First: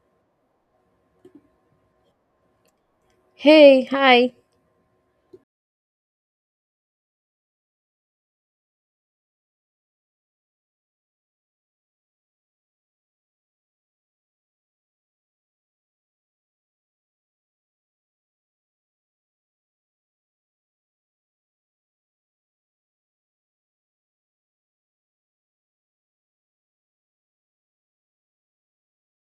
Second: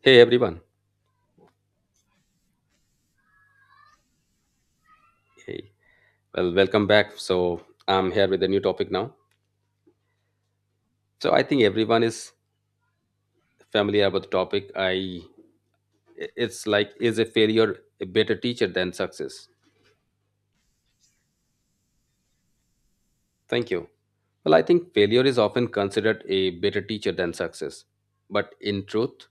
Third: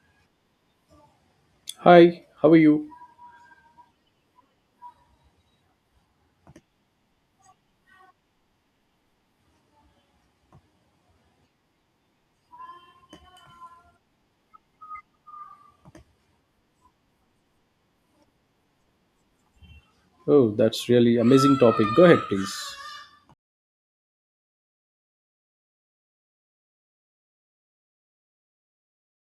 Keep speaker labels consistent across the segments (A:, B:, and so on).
A: Hey everyone.
B: Hi, how are you?
C: Hey, hi.
A: Hey. Well, welcome back. So, I'm here with a new topic now. So, I think everyone is familiar with the topic. I It's like, is a failure a better teacher than success?
B: Oh, that's really amazing topic. Go ahead, please.
A: Thank you. Well, I think failure is often considered a better teacher than success. But in truth,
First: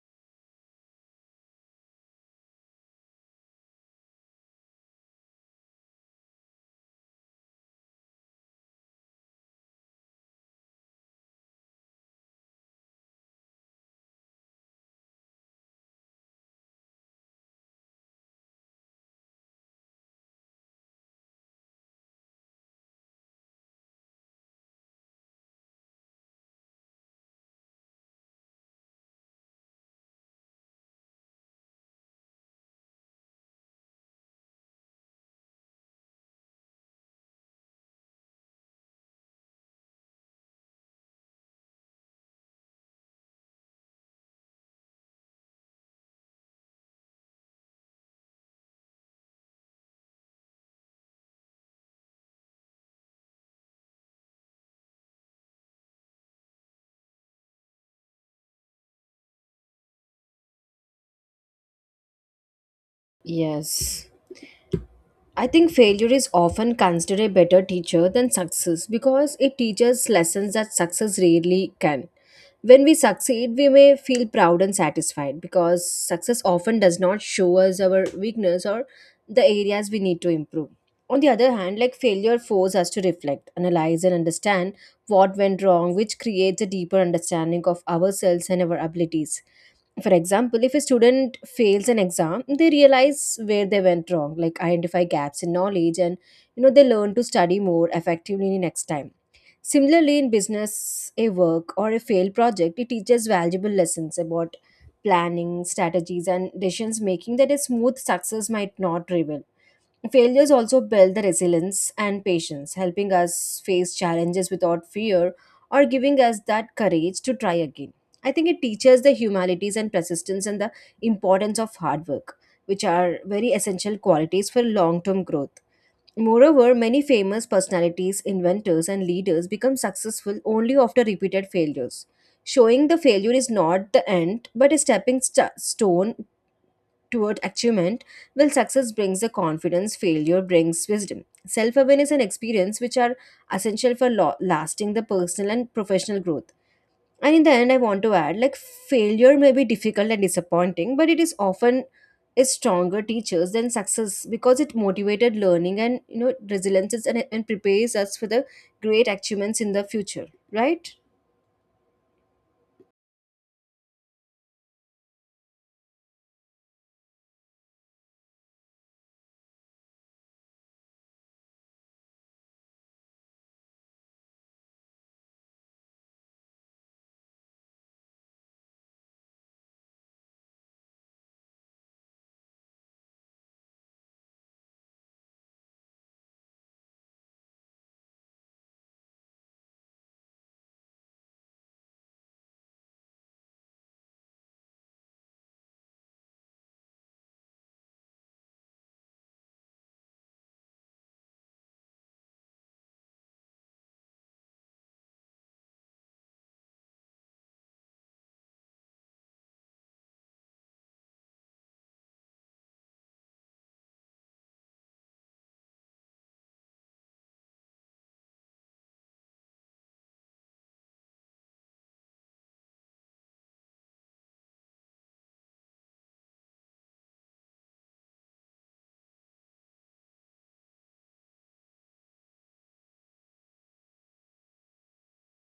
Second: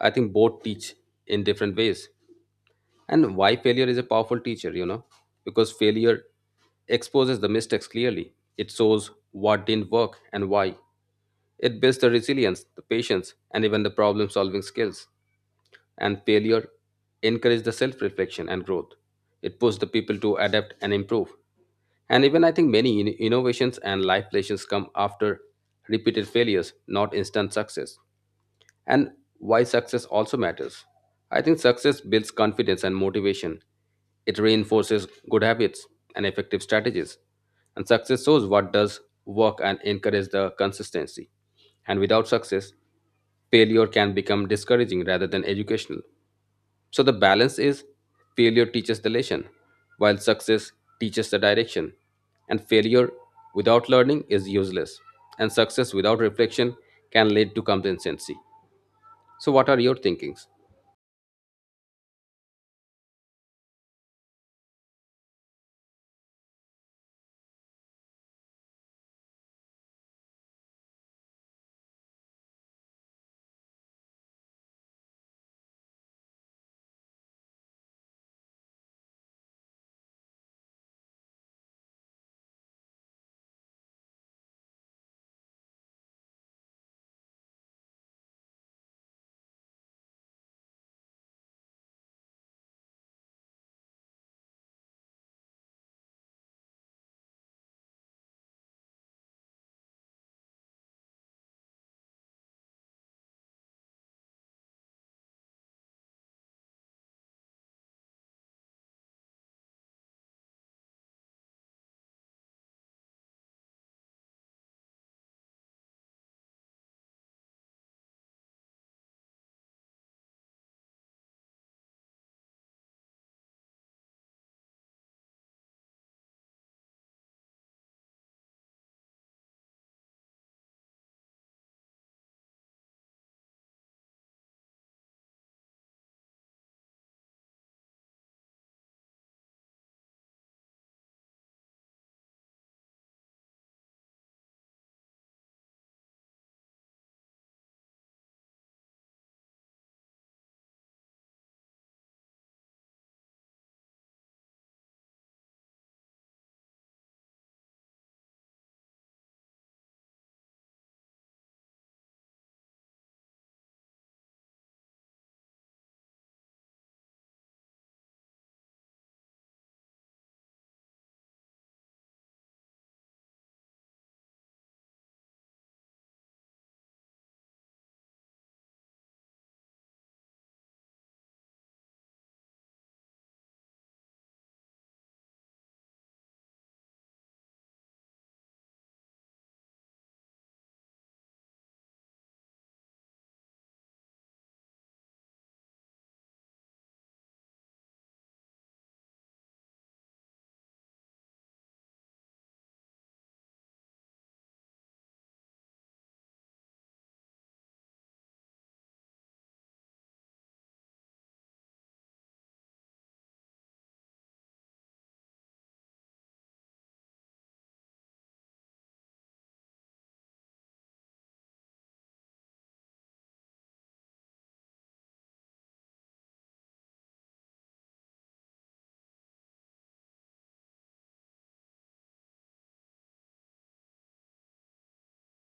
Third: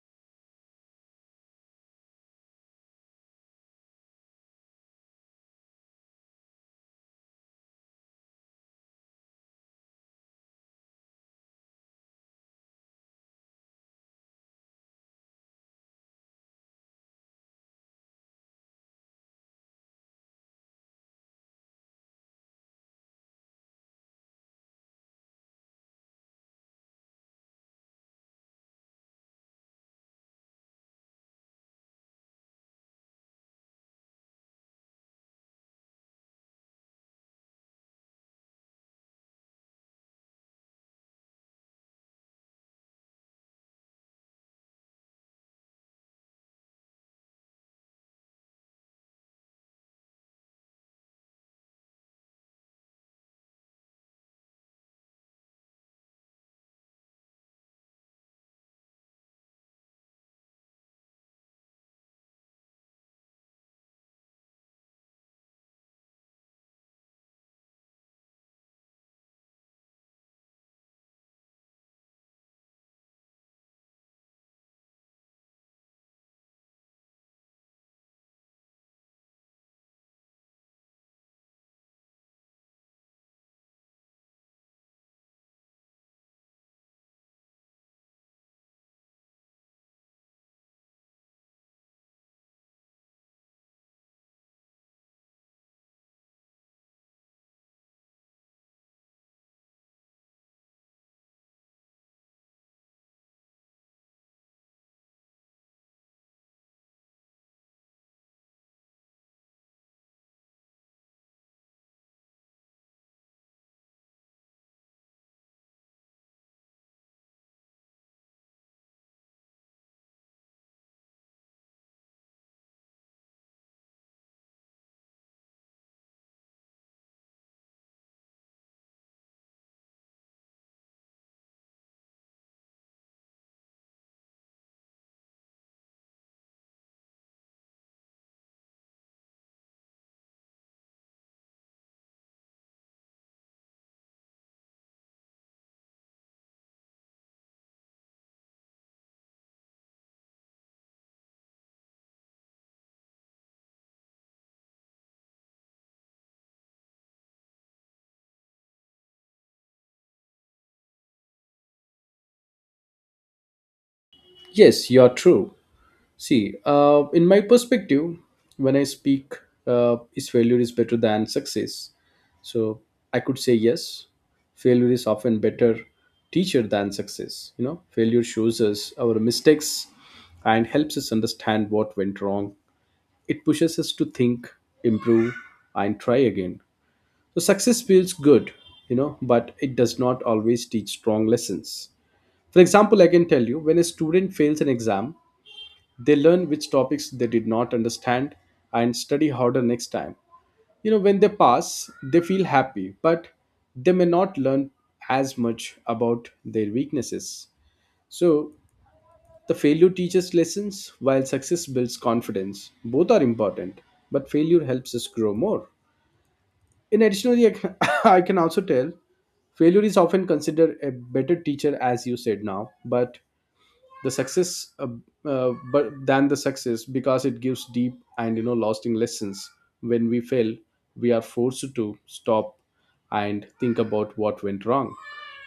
A: I think both teach in different ways. And why failure is a powerful teacher, you know? Because failure exposes the mistakes clearly. It shows what didn't work and why. It builds the resilience, the patience, and even the problem solving skills. And failure encourages the self reflection and growth. It pushes the people to adapt and improve. And even I think many innovations and life lessons come after repeated failures, not instant success, and why success also matters. I think success builds confidence and motivation. It reinforces good habits and effective strategies. And success shows what does work and encourages the consistency. And without success, failure can become discouraging rather than educational. So the balance is, failure teaches the lesson, while success teaches the direction. And failure without learning is useless, and success without reflection can lead to complacency. So, what are your thinkings?
C: Yes, I think failure is often considered a better teacher than success because it teaches lessons that success rarely can. When we succeed, we may feel proud and satisfied because success often does not show us our weakness or the areas we need to improve. On the other hand, like, failure forces us to reflect, analyze, and understand what went wrong, which creates a deeper understanding of ourselves and our abilities. For example, if a student fails an exam, they realize where they went wrong, like identify gaps in knowledge, and you know they learn to study more effectively next time. Similarly, in business, a work or a failed project, it teaches valuable lessons about planning strategies and decisions making that a smooth success might not reveal. Failures also build the resilience and patience, helping us face challenges without fear or giving us that courage to try again. I think it teaches the humanities and persistence and the importance of hard work, which are very essential qualities for long term growth. Moreover, many famous personalities, inventors, and leaders become successful only after repeated failures, showing the failure is not the end but a stepping stone toward achievement, while success brings the confidence, failure brings wisdom. Self awareness and experience, which are essential for lasting the personal and professional growth. And in the end, I want to add, like, failure may be difficult and disappointing, but it is often a stronger teachers than success because it motivated learning and you know resilience, and prepares us for the great achievements in the future, right?
B: Yes, you are true. See, in my perspective, when I speak, is failure is better than success. So I could say yes. Failure is often better teacher than success. You know, failure shows us our mistakes and helps us understand what went wrong. It pushes us to think, improve, and try again. So success feels good, you know, but it does not always teach strong lessons. For example, I can tell you when a student fails an exam, they learn which topics they did not understand and study harder next time. You know, when they pass, they feel happy, but they may not learn as much about their weaknesses. So, the failure teaches lessons while success builds confidence. Both are important, but failure helps us grow more. In additionally, I can, I can also tell failure is often considered a better teacher, as you said now, but the success, but than the success because it gives deep and you know lasting lessons. When we fail, we are forced to stop and think about what went wrong.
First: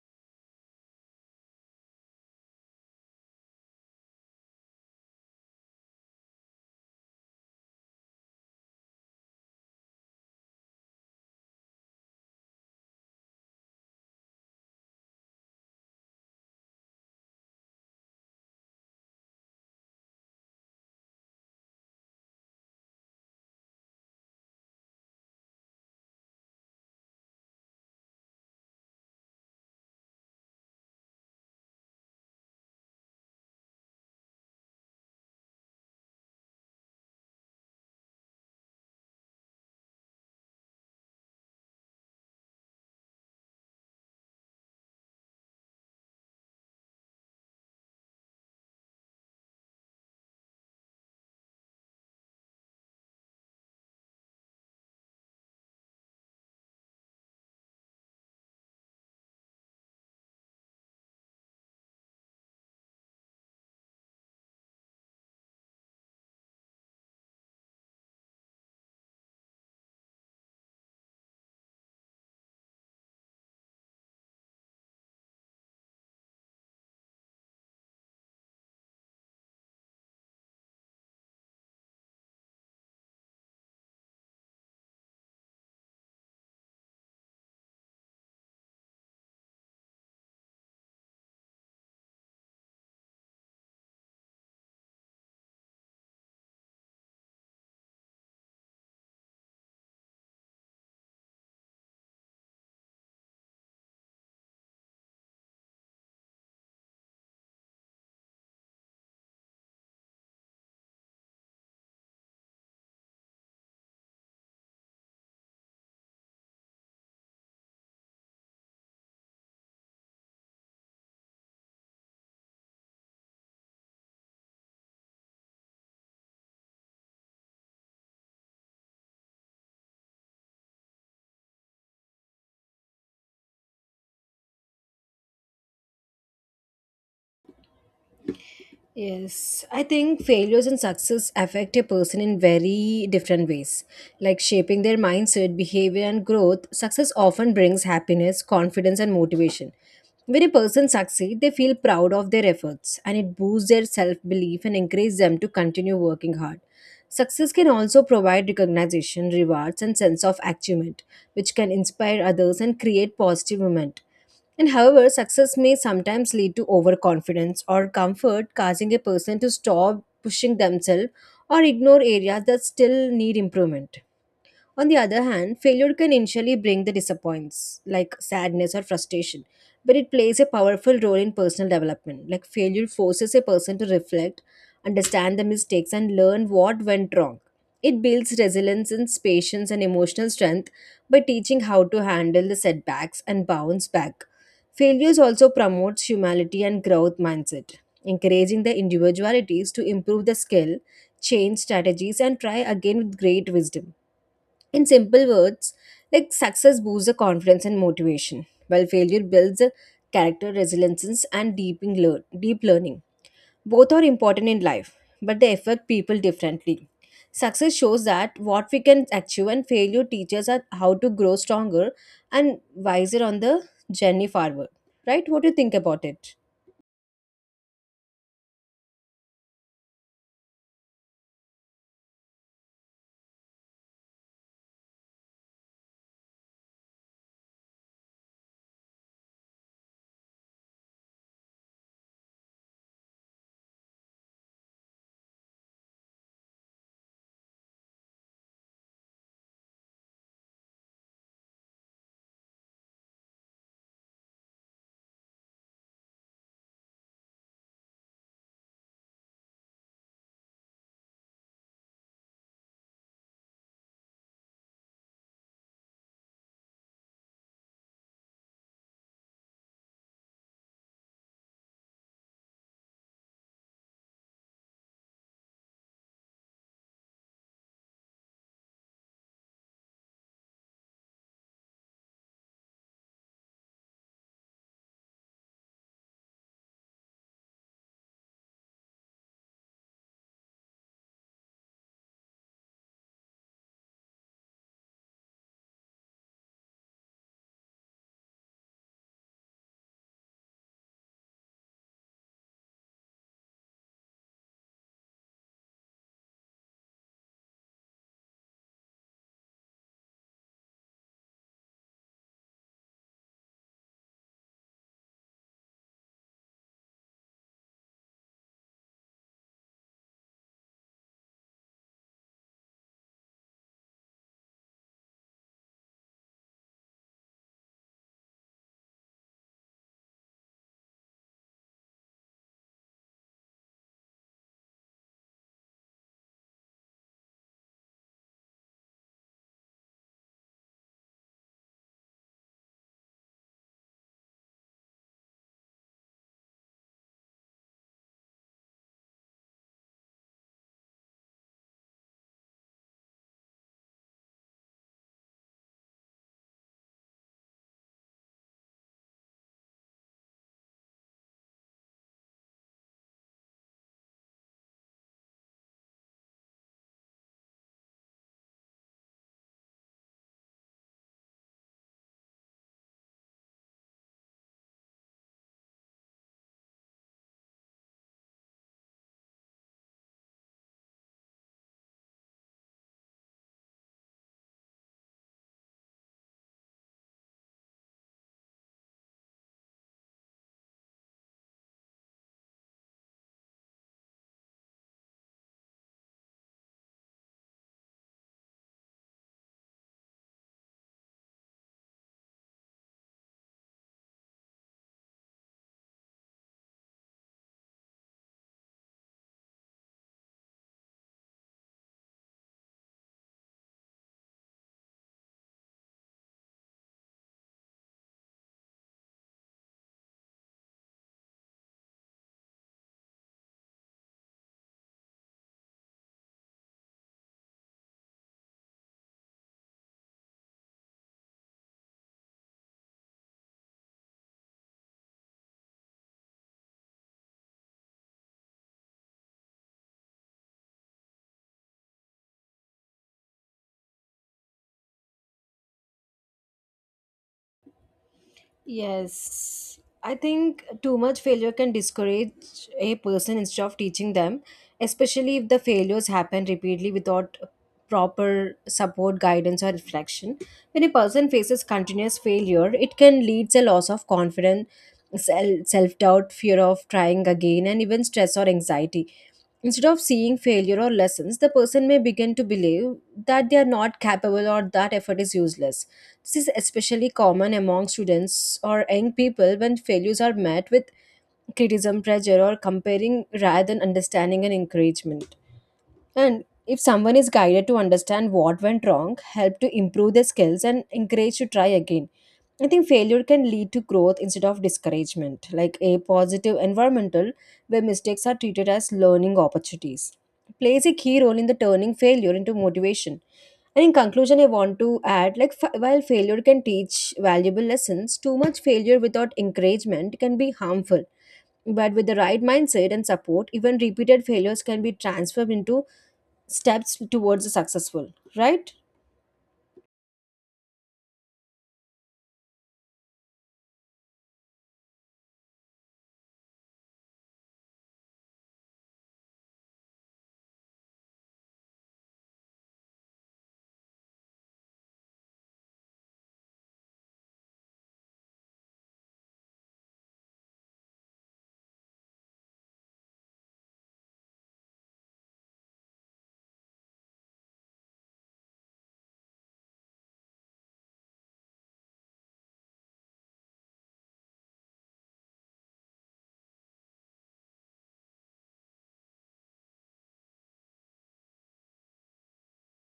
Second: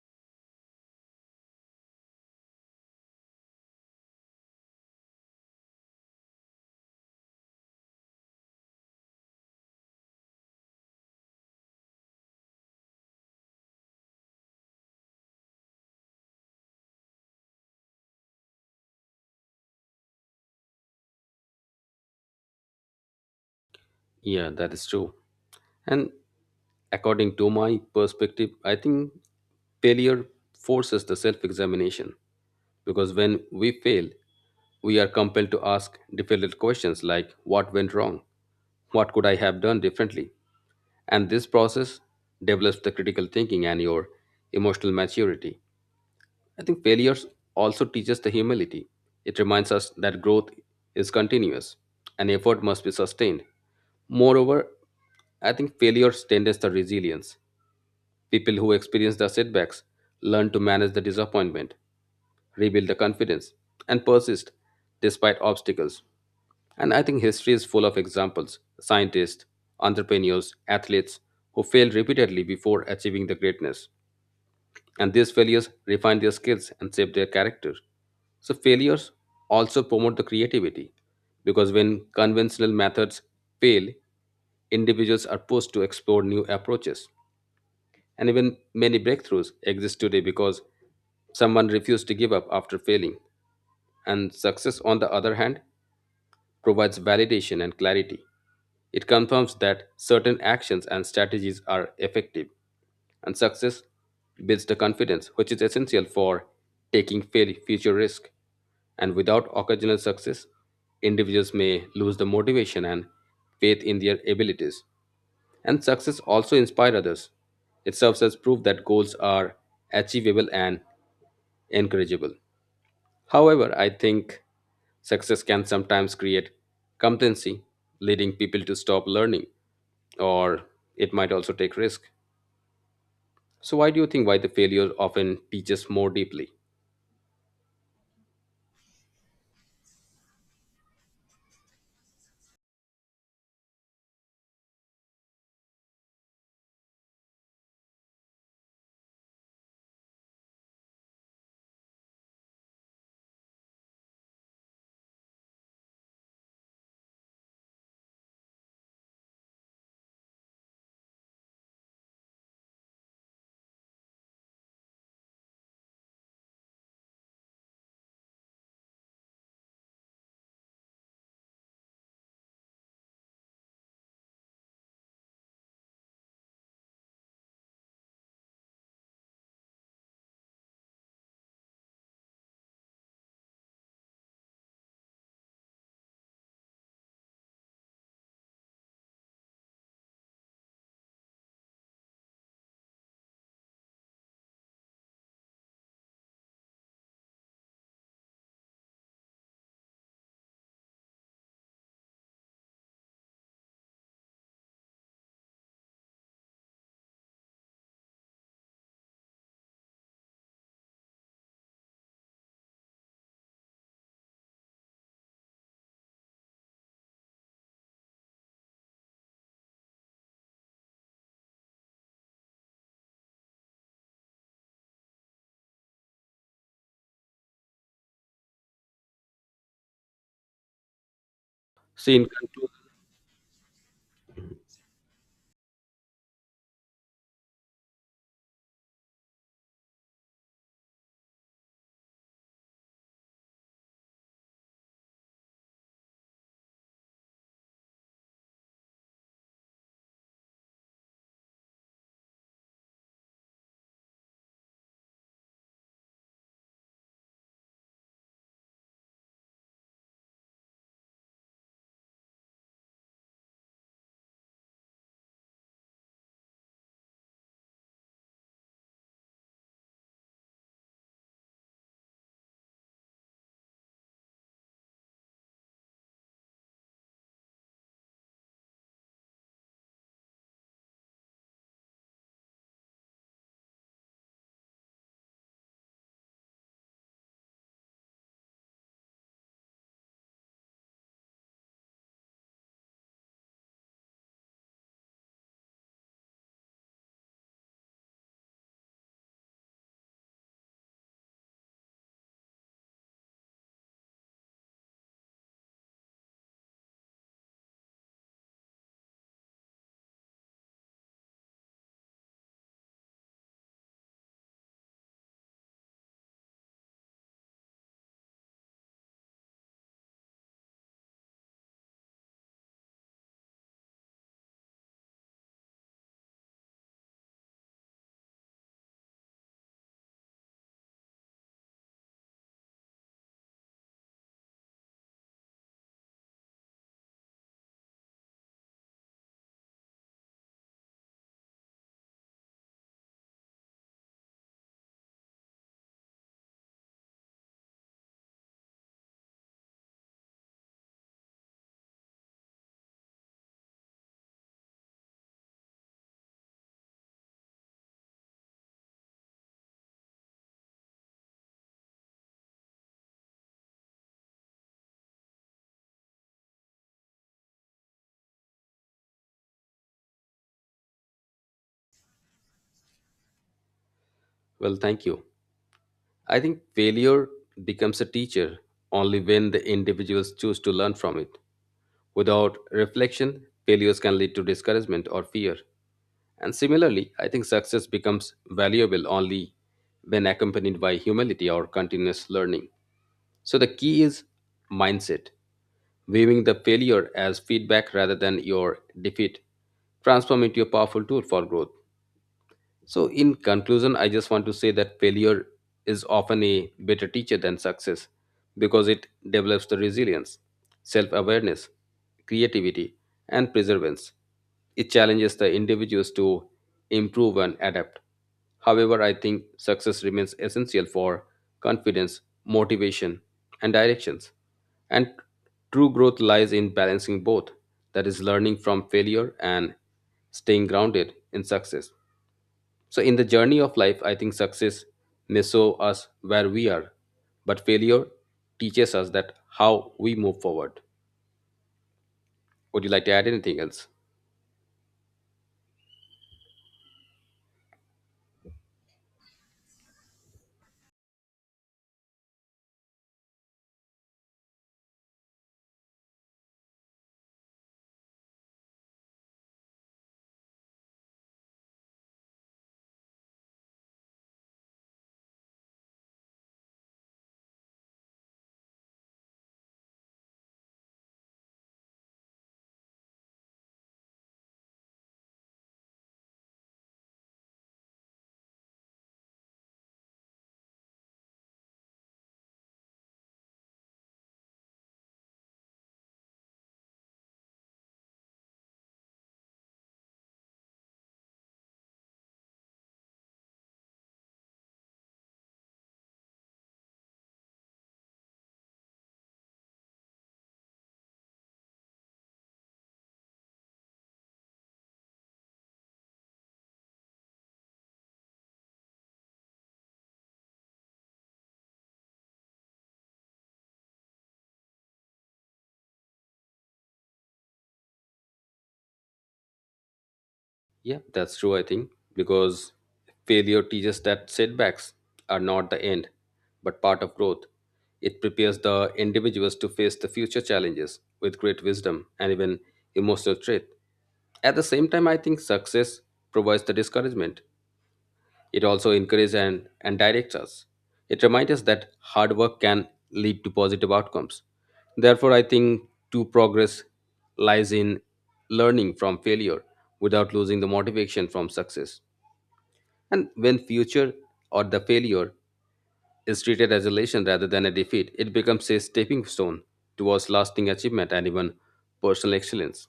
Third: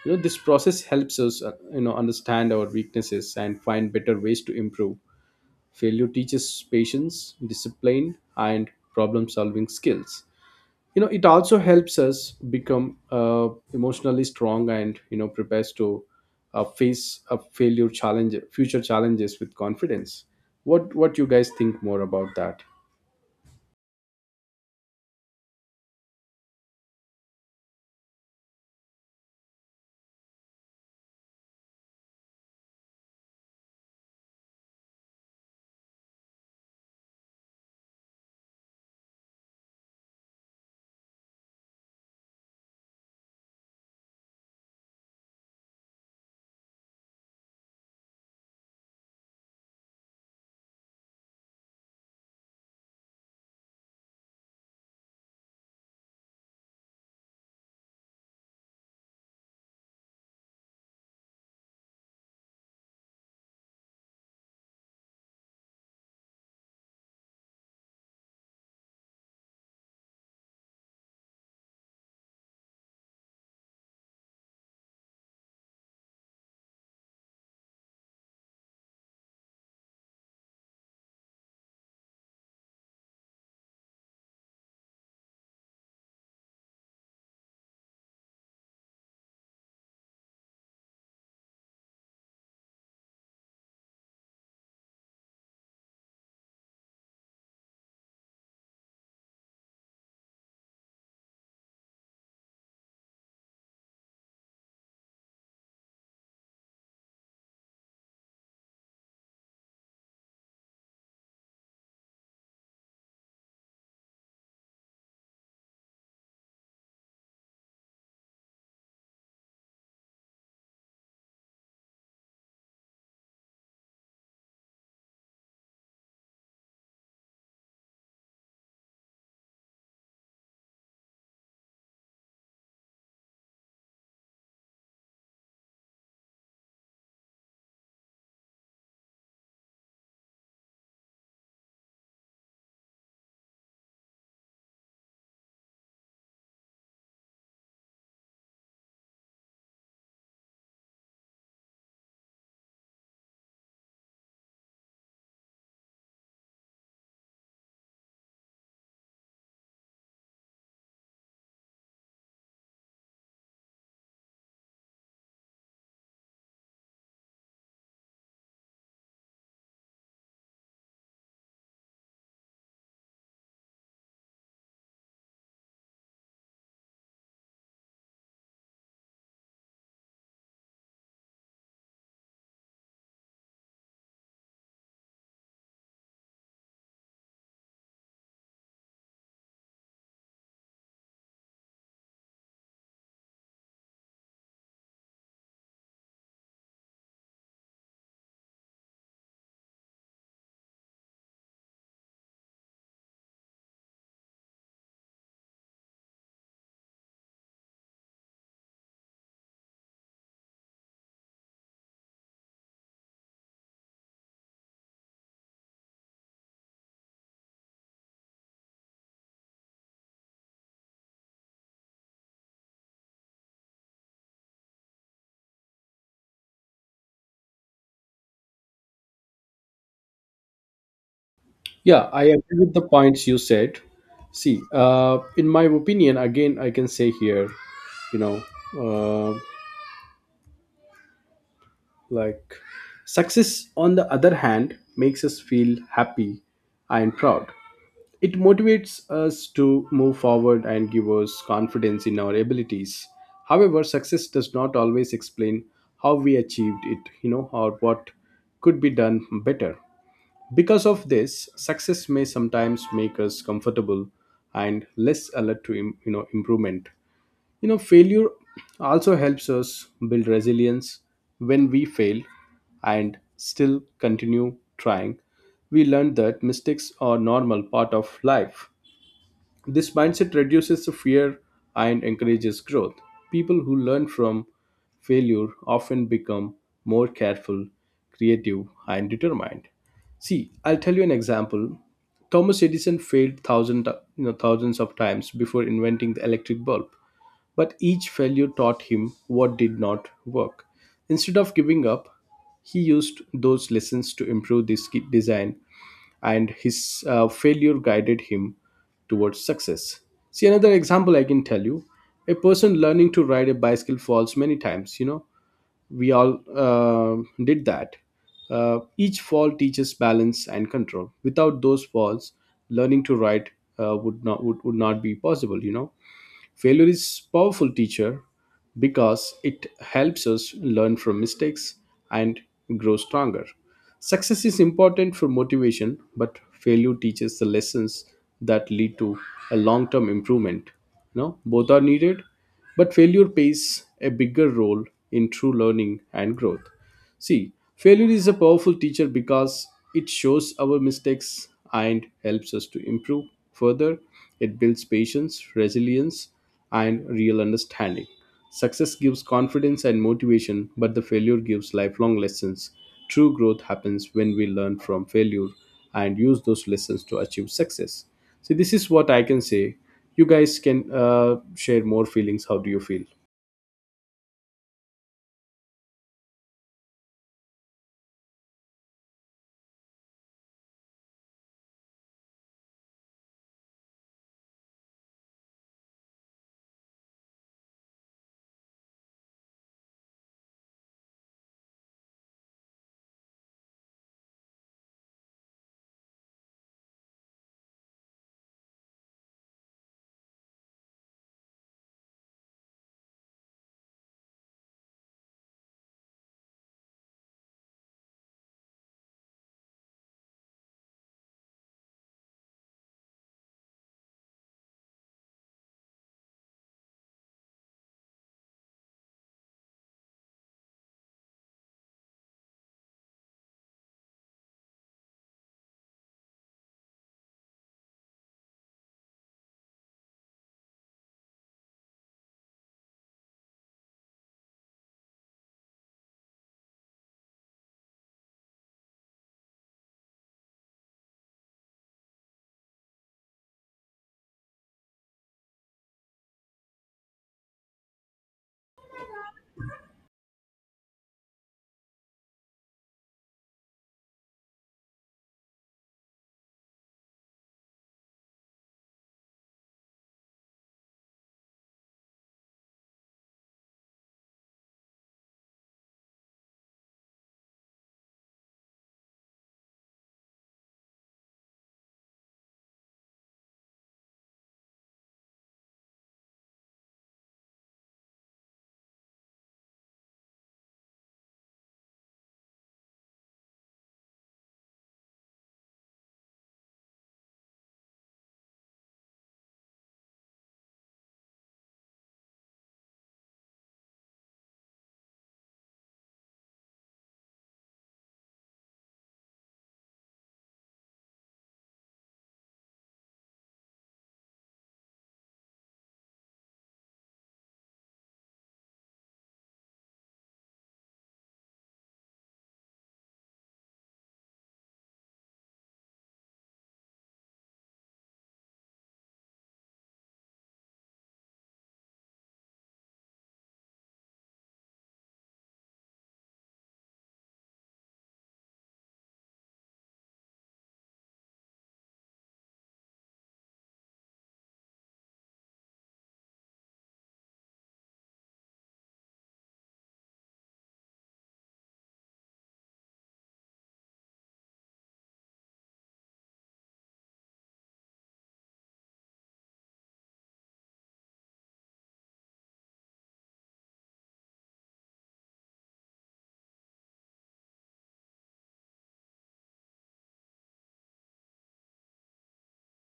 B: You know, this process helps us, you know, understand our weaknesses and find better ways to improve. Failure teaches patience, discipline, and problem-solving skills. You know it also helps us become emotionally strong and you know prepares to face a failure challenge future challenges with confidence. What you guys think more about that?
A: Yeah, that is true. And according to my perspective, I think failure forces the self examination, because when we fail, we are compelled to ask difficult questions like, what went wrong? What could I have done differently? And this process develops the critical thinking and your emotional maturity. I think failures also teaches the humility. It reminds us that growth is continuous and effort must be sustained. Moreover, I think failures tends the resilience. People who experience the setbacks learn to manage the disappointment, rebuild the confidence, and persist despite obstacles. And I think history is full of examples: scientists, entrepreneurs, athletes who failed repeatedly before achieving the greatness, and these failures refine their skills and shape their character. So, failures also promote the creativity, because when conventional methods fail, individuals are pushed to explore new approaches. And even many breakthroughs exist today because someone refused to give up after failing. And success, on the other hand, provides validation and clarity. It confirms that certain actions and strategies are effective, and success builds the confidence, which is essential for taking future risk, and without occasional success, individuals may lose the motivation and faith in their abilities, and success also inspires others. It serves as proof that goals are achievable and encourageable. However, I think success can sometimes create complacency, leading people to stop learning, or it might also take risk. So, why do you think why the failure often teaches more deeply?
C: Yes, I think failures and success affect a person in very different ways, like shaping their mindset, behavior, and growth. Success often brings happiness, confidence, and motivation. When a person succeeds, they feel proud of their efforts and it boosts their self belief and encourages them to continue working hard. Success can also provide recognition, rewards, and sense of achievement, which can inspire others and create positive momentum. And however, success may sometimes lead to overconfidence or comfort, causing a person to stop pushing themselves or ignore areas that still need improvement. On the other hand, failure can initially bring the disappointments, like sadness or frustration, but it plays a powerful role in personal development. Like, failure forces a person to reflect, understand the mistakes, and learn what went wrong. It builds resilience and patience and emotional strength by teaching how to handle the setbacks and bounce back. Failures also promotes humility and growth mindset, encouraging the individualities to improve the skill, change strategies, and try again with great wisdom. In simple words, like success boosts the confidence and motivation, while failure builds the character, resilience, and deep learning. Both are important in life, but they affect people differently. Success shows that what we can achieve, and failure teaches us how to grow stronger and wiser on the journey forward. Right? What do you think about it?
B: Yeah,
A: See,
B: I
A: in
B: agree
A: conclusion,
B: with the points you said. See, in my opinion again I can say here, you know, uh, like success on the other hand makes us feel happy and proud. It motivates us to move forward and give us confidence in our abilities. However, success does not always explain how we achieved it, you know, or what could be done better. Because of this, success may sometimes make us comfortable and less alert to you know improvement. You know, failure also helps us build resilience when we fail and still continue trying. We learn that mistakes are normal part of life. This mindset reduces the fear and encourages growth. People who learn from failure often become more careful, creative, and determined. See, I'll tell you an example. Thomas Edison failed thousand, you know, thousands of times before inventing the electric bulb, but each failure taught him what did not work. Instead of giving up, he used those lessons to improve design, and his failure guided him towards success. See, another example I can tell you: a person learning to ride a bicycle falls many times, you know, we all did that. Each fall teaches balance and control. Without those falls, learning to ride would not be possible. You know, failure is powerful teacher because it helps us learn from mistakes and grow stronger. Success is important for motivation, but failure teaches the lessons that lead to a long-term improvement. No, both are needed, but failure plays a bigger role in true learning and growth. See, failure is a powerful teacher because it shows our mistakes and helps us to improve further. It builds patience, resilience, and real understanding. Success gives confidence and motivation, but the failure gives lifelong lessons. True growth happens when we learn from failure and use those lessons to achieve success. See, this is what I can say. You guys can share more feelings. How do you feel?
A: well, thank you. I think failure becomes a teacher only when the individuals choose to learn from it. Without reflection, failures can lead to discouragement or fear. And similarly, I think success becomes valuable only when accompanied by humility or continuous learning. So, the key is mindset. Viewing the failure as feedback rather than your defeat transform into a powerful tool for growth. So, in conclusion, I just want to say that failure is often a better teacher than success because it develops the resilience, self awareness, creativity, and perseverance. It challenges the individuals to improve and adapt. However, I think success remains essential for confidence, motivation, and directions. And true growth lies in balancing both, that is, learning from failure and staying grounded in success. So, in the journey of life, I think success may show us where we are, but failure teaches us that how we move forward. Would you like to add anything else?
C: Yes, I think too much failure can discourage a person instead of teaching them, especially if the failures happen repeatedly without proper support, guidance, or reflection. When a person faces continuous failure, it can lead to a loss of confidence, self doubt, fear of trying again, and even stress or anxiety. Instead of seeing failure or lessons, the person may begin to believe that they are not capable or that effort is useless. This is especially common among students or young people when failures are met with criticism, pressure, or comparing rather than understanding and encouragement. And if someone is guided to understand what went wrong, help to improve their skills, and encouraged to try again, I think failure can lead to growth instead of discouragement, like a positive environmental where mistakes are treated as learning opportunities. Plays a key role in the turning failure into motivation. And in conclusion, I want to add, like, while failure can teach valuable lessons, too much failure without encouragement can be harmful, but with the right mindset and support, even repeated failures can be transformed into steps towards the successful, right?
A: Yeah, that's true, I think, because failure teaches that setbacks are not the end, but part of growth. It prepares the individuals to face the future challenges with great wisdom and even emotional strength. At the same time, I think success provides the discouragement. It also encourages and directs us. It reminds us that hard work can lead to positive outcomes. Therefore, I think true progress lies in learning from failure without losing the motivation from success. And when future or the failure is treated as a lesson rather than a defeat, it becomes a stepping stone towards lasting achievement and even personal excellence.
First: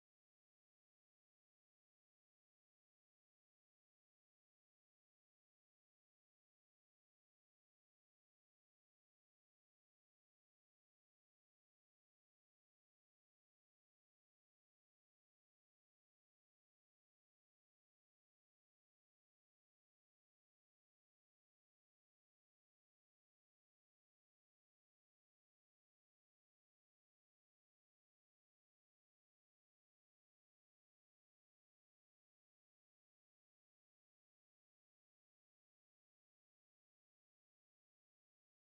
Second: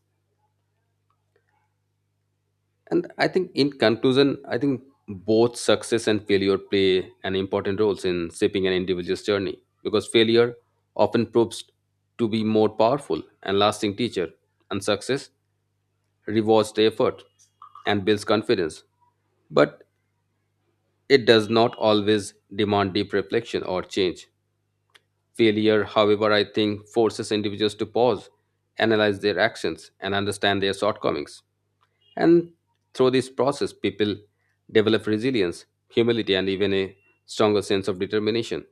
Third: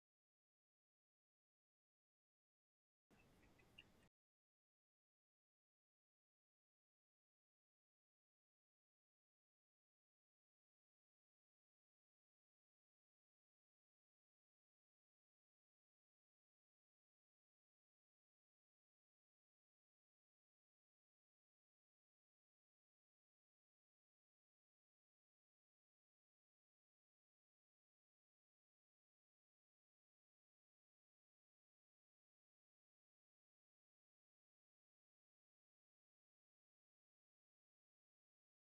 A: And I think, in conclusion, I think both success and failure play an important roles in shaping an individual's journey, because failure often proves to be more powerful and lasting teacher, and success rewards the effort and builds confidence. But it does not always demand deep reflection or change. Failure, however, I think forces individuals to pause, analyze their actions, and understand their shortcomings. And through this process, people develop resilience, humility, and even a stronger sense of determination.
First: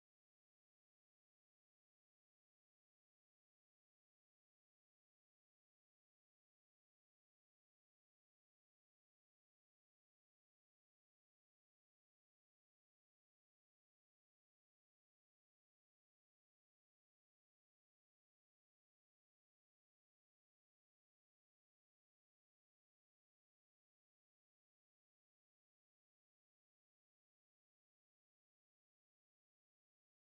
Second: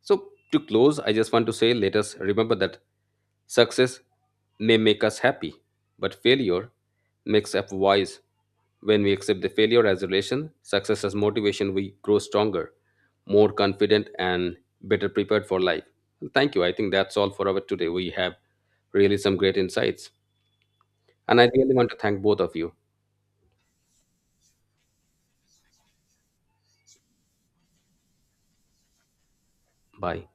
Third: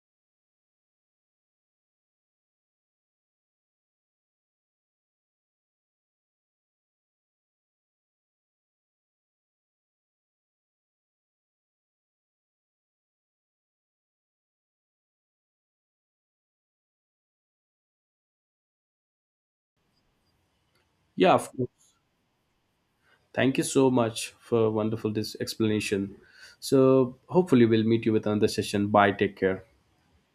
A: So, to close, I just want to say let us remember that success may make us happy, but failure makes us wise. When we accept the failure as a relation, success as motivation, we grow stronger, more confident, and better prepared for life. Thank you. I think that's all for our today. We have really some great insights.
B: Yeah,
A: And I
B: of
A: really want
B: course.
A: to thank both of you.
B: Thank you so much for wonderful this explanation. So hopefully we'll meet you with another session. Bye. Take care.
A: Bye.